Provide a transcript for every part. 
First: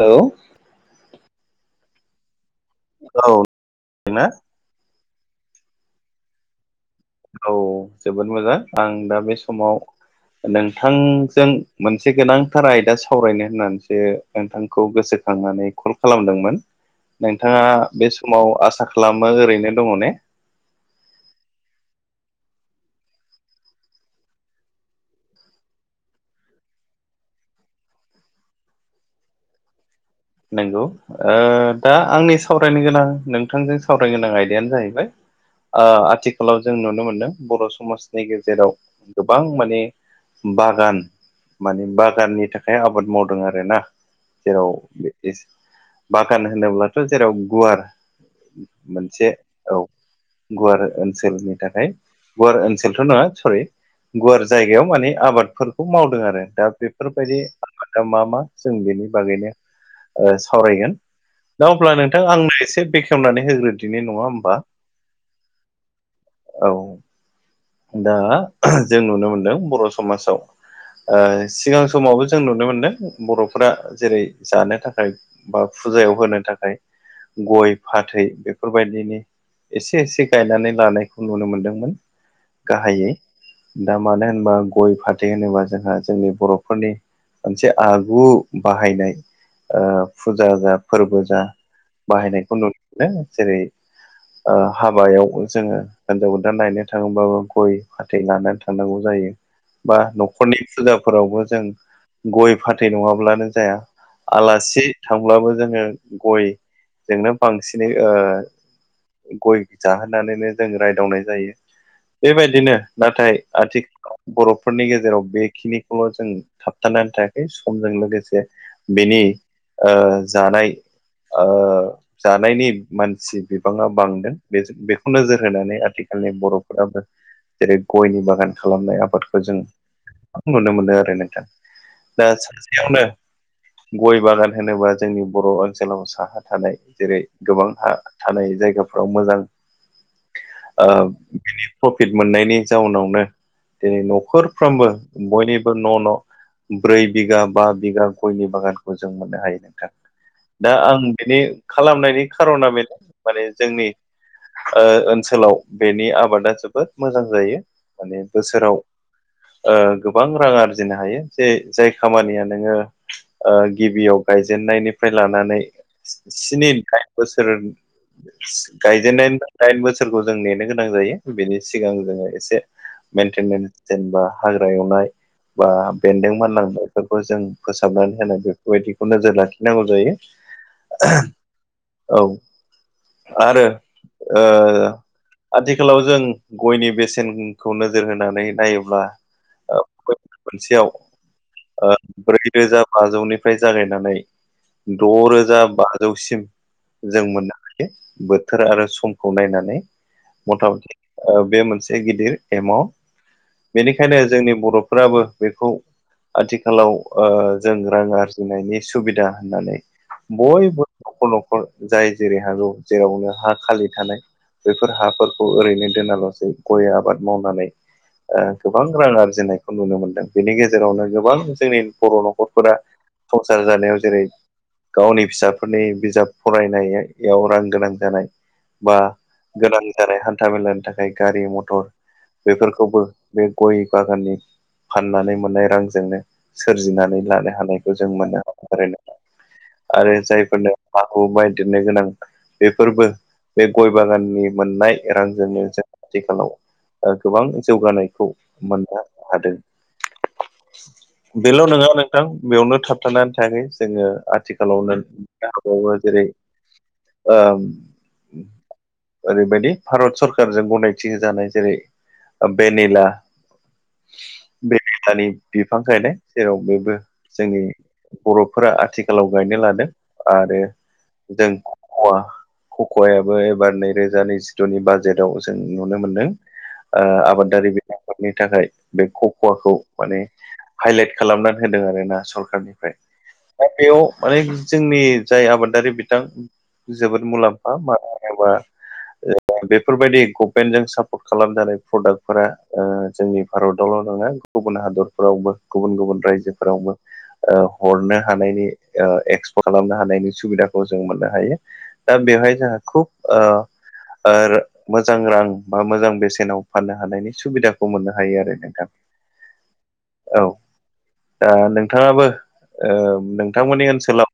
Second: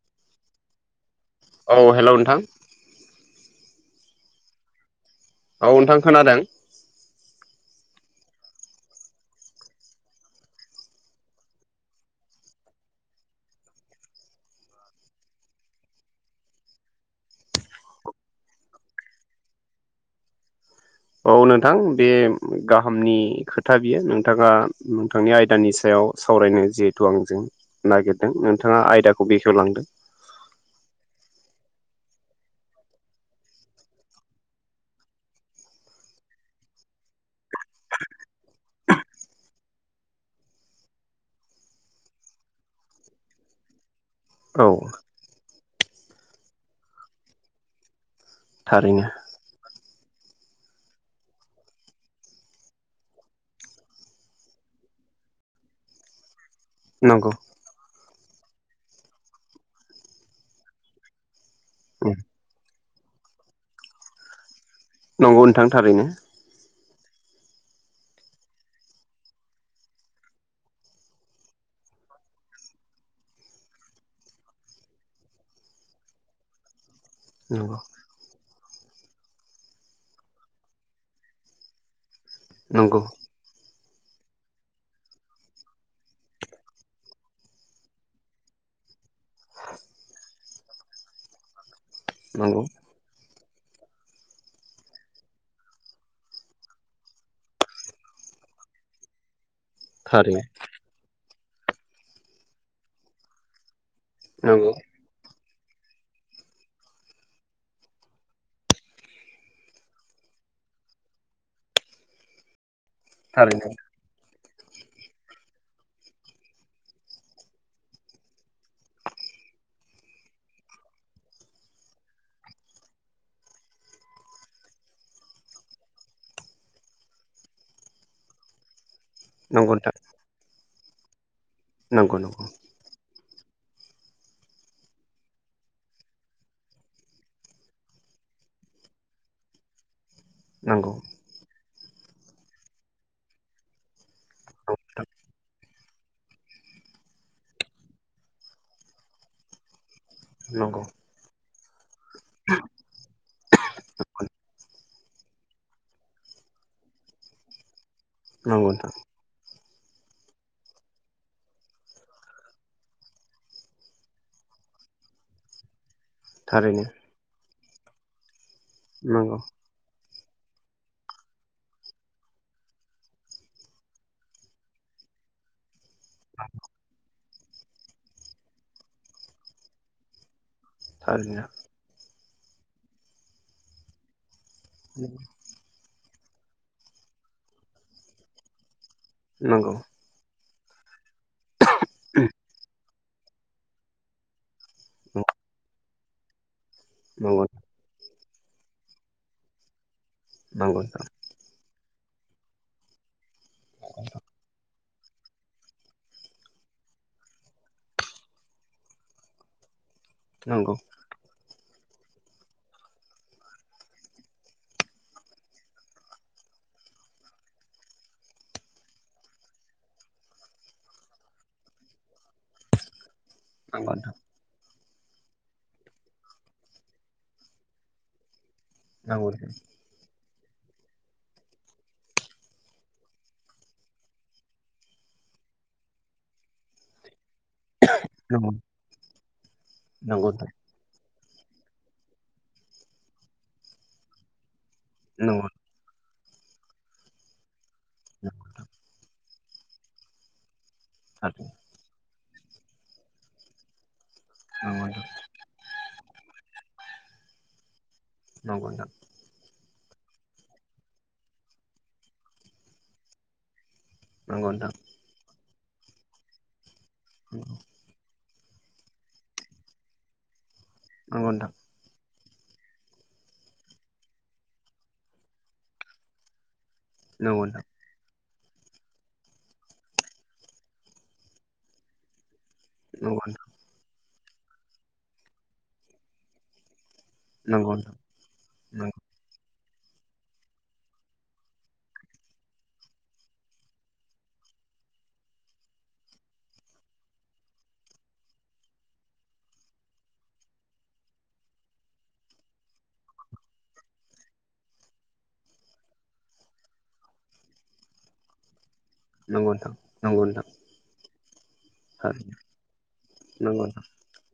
Hello औ hello नोंथां औ ना औ नोंथां खोनादों औ जोबोद मोजां आं दा बे समाव नोंथांजों मोनसे गोनांथार आयदा सावरायनो होननानैसो नोंथांखौ गोसोखांनानै कल खालामदोंमोन नोंथाङा बे समाव आसा खालामो ओरैनो दङ ने औ नोंथां बे गाहामनि खोथा बियो नोंथाङा नोंथांनि आयदानि सायाव सावरायनो जिहेथु आंजों नागिरदों नोंथाङा आयदाखौ बेखेवलांदों नंगौ दा आंनि सावरायनो गोनां नोंथांजों सावरायनो गोनां आयदायानो जाहैबाय आथिखालाव जों नुनो मोनदों बर' समाजनि गेजेराव गोबां माने बागान माने बागाननि थाखाय आबाद मावदों आरोना औ जेराव बागान होनोब्लाथ' जेराव गुवार थारैनो मोनसे औ गुवार ओनसोलनि थाखाय गुवार ओनसोलथ' नङा सरि गुवार जायगायाव माने आबादफोरखौ मावदों आरो दा नंगौ बेफोरबायदि आबादा मा मा जों बेनि बागैनो सावरायगोन दा अब्ला नोंथां आंनो एसे बेखेवनानै होग्रोदिनाय नङा होमबा नंगौ नोंथां थारैनो औ दा जों नुनो मोनदों बर' समाजाव सिगां समावबो जों नुनो मोनदों बर'फोरा जेरै जानो थाखाय बा फुजायाव होनो थाखाय गय नंगौ फाथै बेफोरबायदिनि एसे एसे गायनानै लानायखौ नुनो मोनदोंमोन नंगौ गाहायै दा मानो होनोबा गय फाथै होनोबा जोंहा जोंनि बर'फोरनि मोनसे आगु बाहायनाय फुजा जा फोरबो जा बाहायनायखौ नंगौ नुयो जेरै हाबायाव जोङो हिनजाव गोदान लायनो थाङोबाबो गय फाथै लानानै थांनांगौ जायो बा थारैनो न'खरनि फुजाफोरावबो जों गय फाथै नङाब्लानो जाया नंगौ आलासि थांब्लाबो जोङो गयजोंनो बांसिनै गय जाहोनानैनो जों रायदावनाय जायो बेबायदिनो नाथाय थारैनो आथिखालाव बर'फोरनि गेजेराव बेखिनिखौल' जों थाबथानानै थायाखै समजों लोगोसे बेनि जानाय जानायनि मानसि बिबाङा बांदों बे बेखौ नोजोर होनानै आथिखालनि बर'फोराबो जेरै गयनि बागान खालामनाय आबादखौ जों नंगौ गोबां नुनो मोनो आरो नोंथां दा नोंथां सानसेयावनो गय बागान होनोबा जोंनि बर' ओनसोलाव साहा थानाय जेरै गोबां हा थानाय जायगाफ्राव मोजां नंगौ बिनि प्रफिट मोननायनि जाउनावनो दिनै नखर नखरफ्रोमबो बयनि- न' न' ब्रै बिगा बा बिगा गयनि बागानखौ जों मोननो हायो नोंथां दा नंगौ आं बिनि खालामनायनि खार'ना बे माने जोंनि ओनसोलाव बेनि आबादा जोबोद मोजां जायो माने नंगौ नोंथां नंगौ बोसोराव नोंथां गोबां रां आरजिनो हायो जे जाय खामानिया नोङो गिबियाव गायजेननायनिफ्राय लानानै स्नि थारैनो दाइन बोसोर नंगौ गायजेननायनि दाइन बोसोर फोरखौ जों नेनो गोनां जायो बेनि सिगां जोङो एसे मेनटेनेन्स जेनेबा हाग्रा एवनाय बा, बेन्दों मानलांनायफोरखौ जों फोसाबनानै होनाय बेफोरबायदिखौ नोजोर लाखिनांगौ जायो। थारैनो औ आरो। ओ [inaudible] आथिखालाव जों गयनि बेसेनखौ नोजोर होनानै नायोब्ला। नंगौ ओ मोनसेयाव ब्रैरोजा बाजौनिफ्राय जागायनानै द'रोजा बाजौसिम। जों नंगौ मोननो हायो। बोथोर आरो समखौ नायनानै मथा नंगौ मथि नोंथां ओ बे मोनसे गिदिर एमाउन्ट। बेनिखायनो जोंनि बर'फोराबो बेखौ आथिखालाव ओ जों रां आरजिनायनि सुबिदा होननानै नंगौ बयबो न'खर न'खर जाय जेरै हागौ जेरावनो हा खालि थानाय बेफोर हाफोरखौ ओरैनो दोनाल'सै गय आबाद मावनानै ओ गोबां रां आरजिनायखौ नुनो मोनदों। बेनि गेजेरावनो गोबां जोंनि बर' न'खरफोरा संसार नंगौ जानायाव नोंथां जेरै, गावनि फिसाफोरनि बिजाब फरायनायाव रां गोनां जानाय, बा गोनां जानाय हान्था मेलानि थाखाय गारि मथर बेफोरखौबो बे गय बागाननि फाननानै मोननाय रांजोंनो सोरजिनानै लानो हानायखौ जों नंगौ मोनो ओरो आरो नंगौ जायफोरनो हा हु माइ दोननो गोनां बेफोरबो बे गय बागाननि मोननाय नंगौ रांजोंनो। आथिखालाव गोबां जौगानायखौ मोननो हादों। थारैनो। बेल' नङा नोंथां। बेयावनो थाबथानानै थायाखै जोङो आथिखालावनो, नुनो हाबावो जेरै, ओ नंगौ नोंथां। ओरैबायदि भारत सरकारजों गनायथि होजानाय जेरै भेनिला नंगौ नोंथां। दानि बिफां गायनाय जेराव बेबो जोंनि बर'फोरा आथिखालाव गायनो लादों। आरो नंगौ जों हख'वायाबो एबार नैरोजा नैजिद'नि बाजेट जों नुनो मोनदों ओ नोंथां आबादारि आफादनि थाखाय बे खखवाखौ माने हाइलाइट खालामनानै होदों आरोना सरखारनि औ। दा बेयाव माने जोंनि जाय आबादारि बिथां जोबोद मुलाम्फा नोंथां मानो होनोबा नंगौ ओ बे बेफोरबायदि गभमेन्टजों सापर्ट खालामजानाय प्रडाक्टफोरा जोंनि भारतावल' नङा। गुबुन हादरफोरावबो गुबुन गुबुन रायजोफोरावबो। ओ हरनो हानायनि एक्सपर्ट खालामनो हानायनि सुबिदाखौ जों मोननो हायो। दा बेवहाय जोंहा खुब ओ ओ मोजां रां बा मोजां बेसेनाव फाननो हानायनि सुबिदाखौ मोननो हायो आरो नोंथां। नंगौ औ नोंथां। दा नोंथाङाबो ओ नंगौ नोंथां नंगौ नोंथां थारैनो नंगौ नोंथां नोंथांमोननि ओनसोलाव,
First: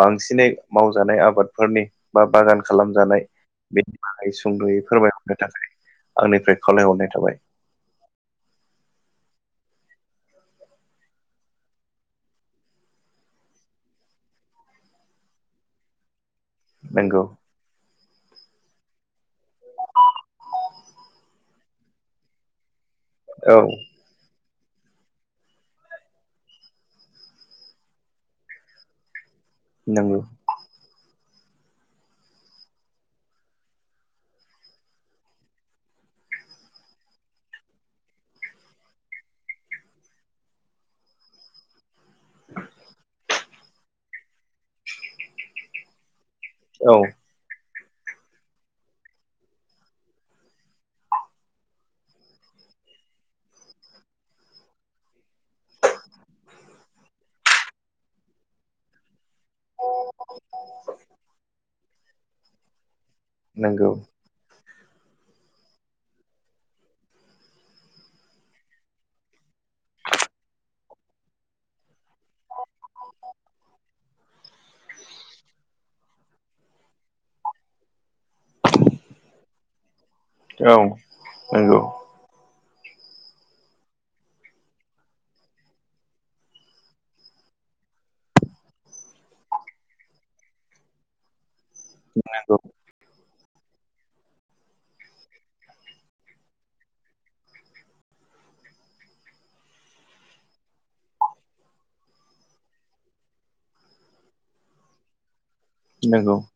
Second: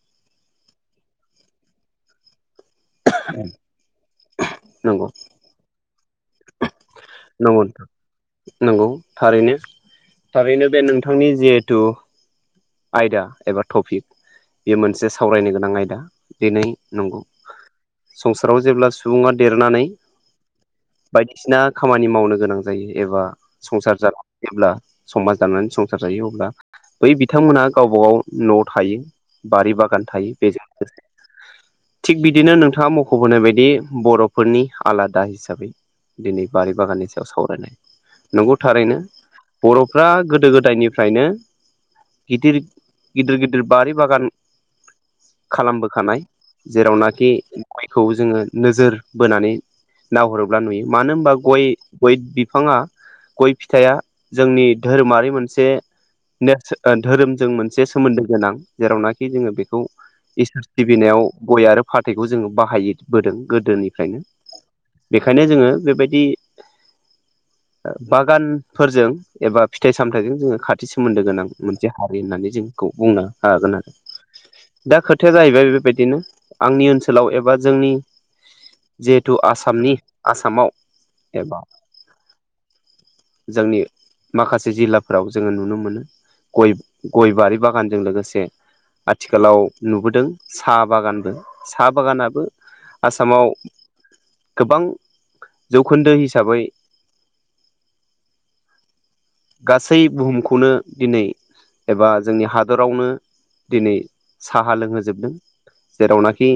बांसिनै मावजानाय आबादफोरनि बा बागान खालामजानाय, औ। बेनि बागै सुंद'यै फोरमायहरनो थाखाय आंनिफ्राय खावलायहरनाय थाबाय। नगौ थारैनो थारैनो बे नोंथांनि जिहेथु, आयदा एबा टपिक बे मोनसे सावरायनो गोनां आयदा। [unintelligible] नंगौ संसाराव जेब्ला सुबुङा देरनानै बायदिसिना खामानि मावनो गोनां जायो एबा औ संसार जाला जेब्ला समाज जानानै संसार जायो अब्ला बै बिथांमोनहा गावबा गाव न'आव थायो। बारि बागान नंगौ थायो बेजों [unintelligible] थिग बिदिनो नोंथाङा मख'बोनाय बायदि बर'फोरनि आलादा हिसाबै दिनै बारि बागाननि सायाव सावरायनाय। नंगौ थारैनो बर'फ्रा गोदो गोदायनिफ्रायनो गिदिर गिदिर गिदिर बारि बागान खालामबोखानाय। औ जेरावनाखि गयखौ जोङो नोजोर बोनानै नाहरो योब्ला नुयो मानो होमबा गय गय बिफाङा गय फिथाइया जोंनि धोरोमारि मोनसे [unintelligible] ओ धोरोमजों मोनसे सोमोन्दो गोनां। जेरावनाखि जोङो बेखौ इसोर सिबिनायाव गय आरो फाथैखौ जोङो बाहायो। बोदों नंगौ गोदोनिफ्रायनो बेखायनो जोङो बेबायदि बागानफोरजों एबा फिथाइ सामथाइजों जोङो खाथि सोमोन्दो गोनां मोनसे हारि होननानै जोंखौ बुंनो हागोन आरो [inaudible] दा खोथाया जाहैबाय बेबायदिनो आंनि ओनसोलाव एबा जोंनि जिहेथु आसामनि आसामाव औ एबा नंगौ जोंनि माखासे जिल्लाफोराव जोङो नुनो मोनो गय गय बारि बागानजों लोगोसे आथिखालाव नुबोदों साहा बागानबो साहा बागानाबो आसामाव गोबां जौखोन्दो हिसाबै गासै बुहुमखौनो दिनै एबा जोंनि हादरावनो दिनै साहा लोंहोजोबदों नंगौ नंगौ जेरावनाखि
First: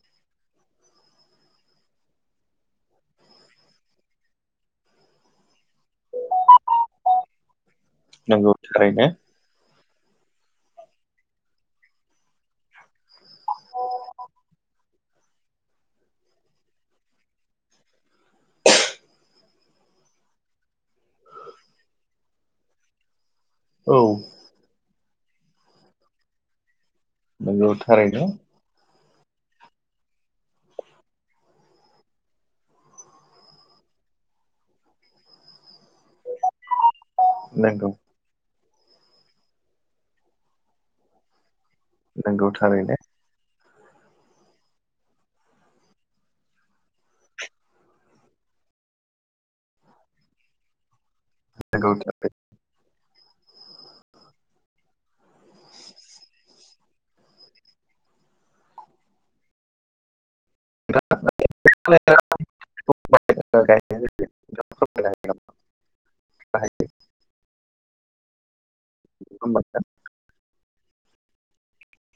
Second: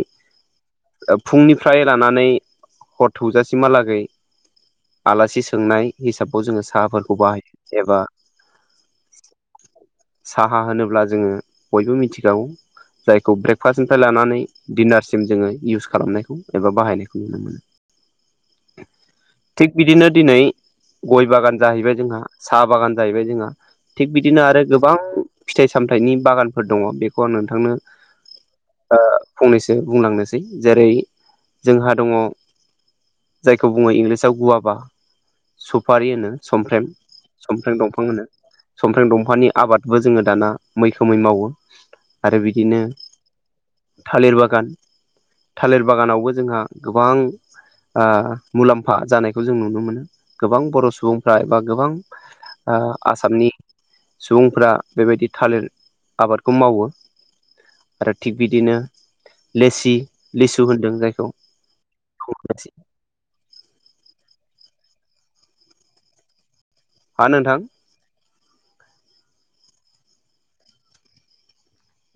ओ फुंनिफ्राय लानानै हर थौजासिमहालागै आलासि सोंनाय हिसाबाव जोङो साहाफोरखौ बाहायो एबा नोंगौ थारैनो। साहा होनोब्ला जोङो बयबो मिथिखागौ। जायखौ ब्रेकफास्टनिफ्राय लानानै दिडिनारसिम जोङो इउस खालामनायखौ एबा बाहायनायखौ [inaudible] थिग बिदिनो दिनै गय बागान जाहैबाय जोंहा साहा बागान जाहैबाय जोंहा औ थिग बिदिनो आरो गोबां फिथाइ सामथाइनि बागानफोर दङ बे खौ आं नंगौ नोंथांनो थारैनो ओ फंनैसो बुंलांनोसै जेरै जोंहा दङ जायखौ बुङो इंलिसाव गुवाफा सुफारि होनो समफ्रेम। समफ्रेम नंगौ दंफां होनो समफ्रें दंफांनि आबादबो जोङो दाना मैखोमै मावो। आरो नंगौ बिदिनो थारैनो थालिर बागान थालिर बागानावबो जोंहा गोबां ओ मुलाम्फा जानायखौ जों नुनो मोनो गोबां बर' सुबुंफ्रा एबा गोबां नंगौ ओ आसामनि सुबुंफ्रा बेबायदि थालिर आबादखौ मावो। आरो थिग बिदिनो लेसि लिसु होनदों थारैनो जायखौ [unintelligible] हा नोंथां। [unintelligible]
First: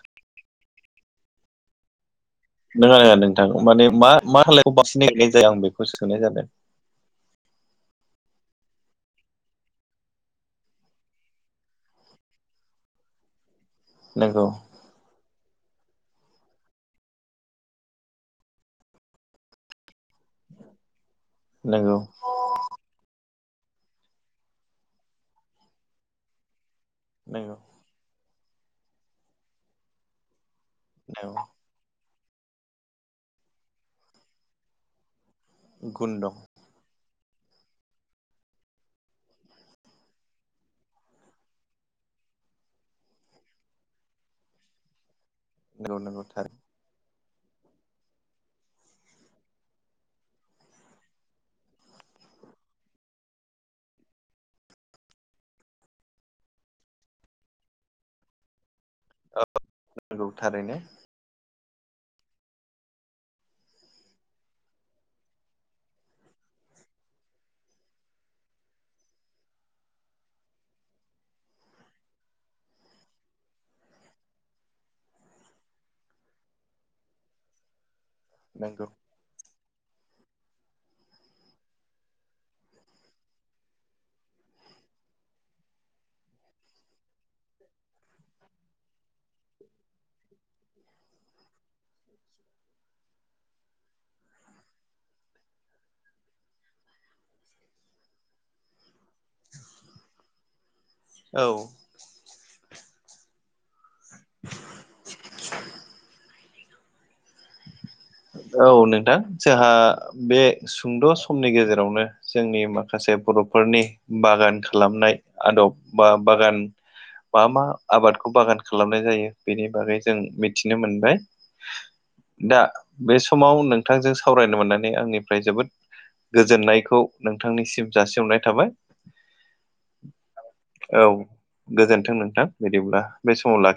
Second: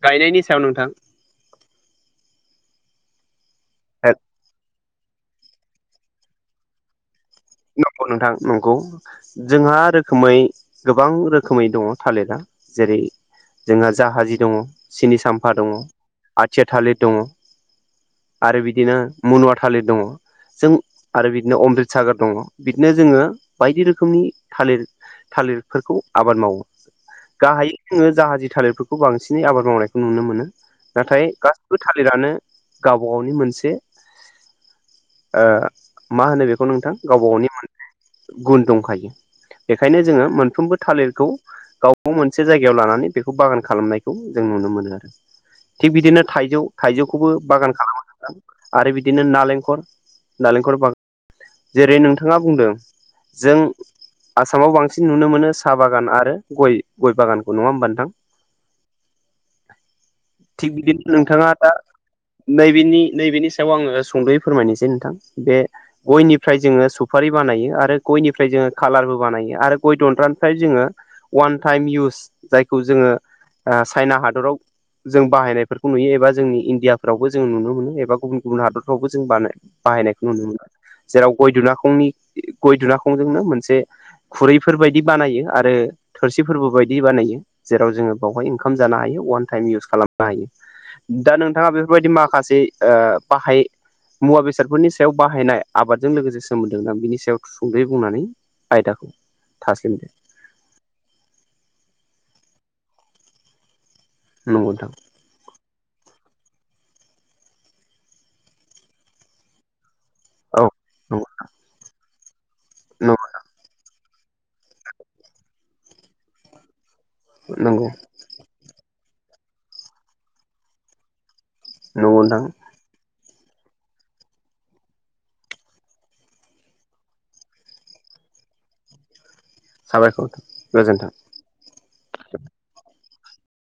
गायनायनि सायाव नोंथां नङा नङा नोंथां माने मा मा खालायाव [unintelligible] जाया आं बेखौसो सोंनाय जादों? नंगौ नोंथां नंगौ। जोंहा रोखोमै गोबां रोखोमै दङ थालिरा जेरै जोंहा जाहाजि नंगौ दङ सिनि साम्फा दङ आथिया थालिर दङ। आरो बिदिनो मुनुवा थालिर दङ जों आरो बिदिनो नंगौ अमृतसागर दङ बिदिनो जोङो बायदि रोखोमनि थालिर थालिरफोरखौ आबाद मावो। नंगौ गाहायै जोङो जाहाजि थालिरफोरखौ बांसिनै आबाद मावनायखौ नुनो मोनो। नाथाय नंगौ गासिबो थालिरानो गावबा गावनि मोनसे ओ गुन मा दं होनो बेखौ नोंथां गावबा गावनि मोनसे गुन दंखायो। बेखायनो जोङो मोनफ्रोमबो थालिरखौ गाव बागाव मोनसे जायगायाव लानानै बेखौ बागान खालामनायखौ जों नुनो मोनो आरो। थिग नंगौ नंगौ बिदिनो थारै थाइजौ थाइजौखौबो बागान खालामो नोंथां आरो बिदिनो नालेंखर नालेंखर बा जेरै नोंथाङा बुंदों जों आसामाव बांसिन नुनो मोनो साहा बागान आरो गय गय बागानखौ नङा होमबा नोंथां? औ नंगौ थिक थारैनो बिदि नोंथाङा दा नैबेनि नैबेनि सायाव आङो सुंद'यै फोरमायनोसै नोंथां बे गयनिफ्राय जोङो सुफारि बानायो आरो गयनिफ्राय जोङो खालारबो बानायो आरो गय दन्द्रानिफ्राय जोङो अवान टाइम इउस जायखौ जोङो ओ चाइना हादराव जों बाहायनायफोरखौ नुयो एबा जोंनि इण्डियाफोरावबो जों नुनो मोनो एबा गुबुन गुबुन नंगौ हादरफ्रावबो जों बानाय बाहायनायखौ नुनो मोनो। जेराव गय दुुनाखंनि गय दुुनाखंजोंनो मोनसे खुरैफोरबायदि बानायो आरो थोरसिफोरबो बायदि बानायो। जेराव जोङो बावहाय ओंखाम जानो हायो अवान टाइम इउस खालामनो हायो। दा नोंथाङा बेफोरबायदि माखासे ओ बाहाय मुवा बेसादफोरनि सायाव बाहायनाय आबादजों लोगोसे सोमोन्दो बिनि सायाव सुंद'यै बुंनानै आयदाखौ थास्लिमदो। औ। नंगौ नोंथां। [inaudible] औ नोंथां जोंहा बे औ सुंद' नंगौ समनि गेजेरावनो जोंनि माखासे नंगौ बर'फोरनि बागान खालामनाय आदब बा बागान मा मा नंगौ नंगौ आबाद खौ बागान खालामनाय जायो बेनि बागै जों मिथिनो मोनबाय नोंथां दा बे समाव नोंथांजों सावरायनो मोननानै आंनिफ्राय जोबोद गोजोननायखौ नोंथांनिसिम जासिहरनाय थाबाय। साबायखर औ गोजोन्थों। गोजोन्थों नोंथां बिदिब्ला बे समाव लाखि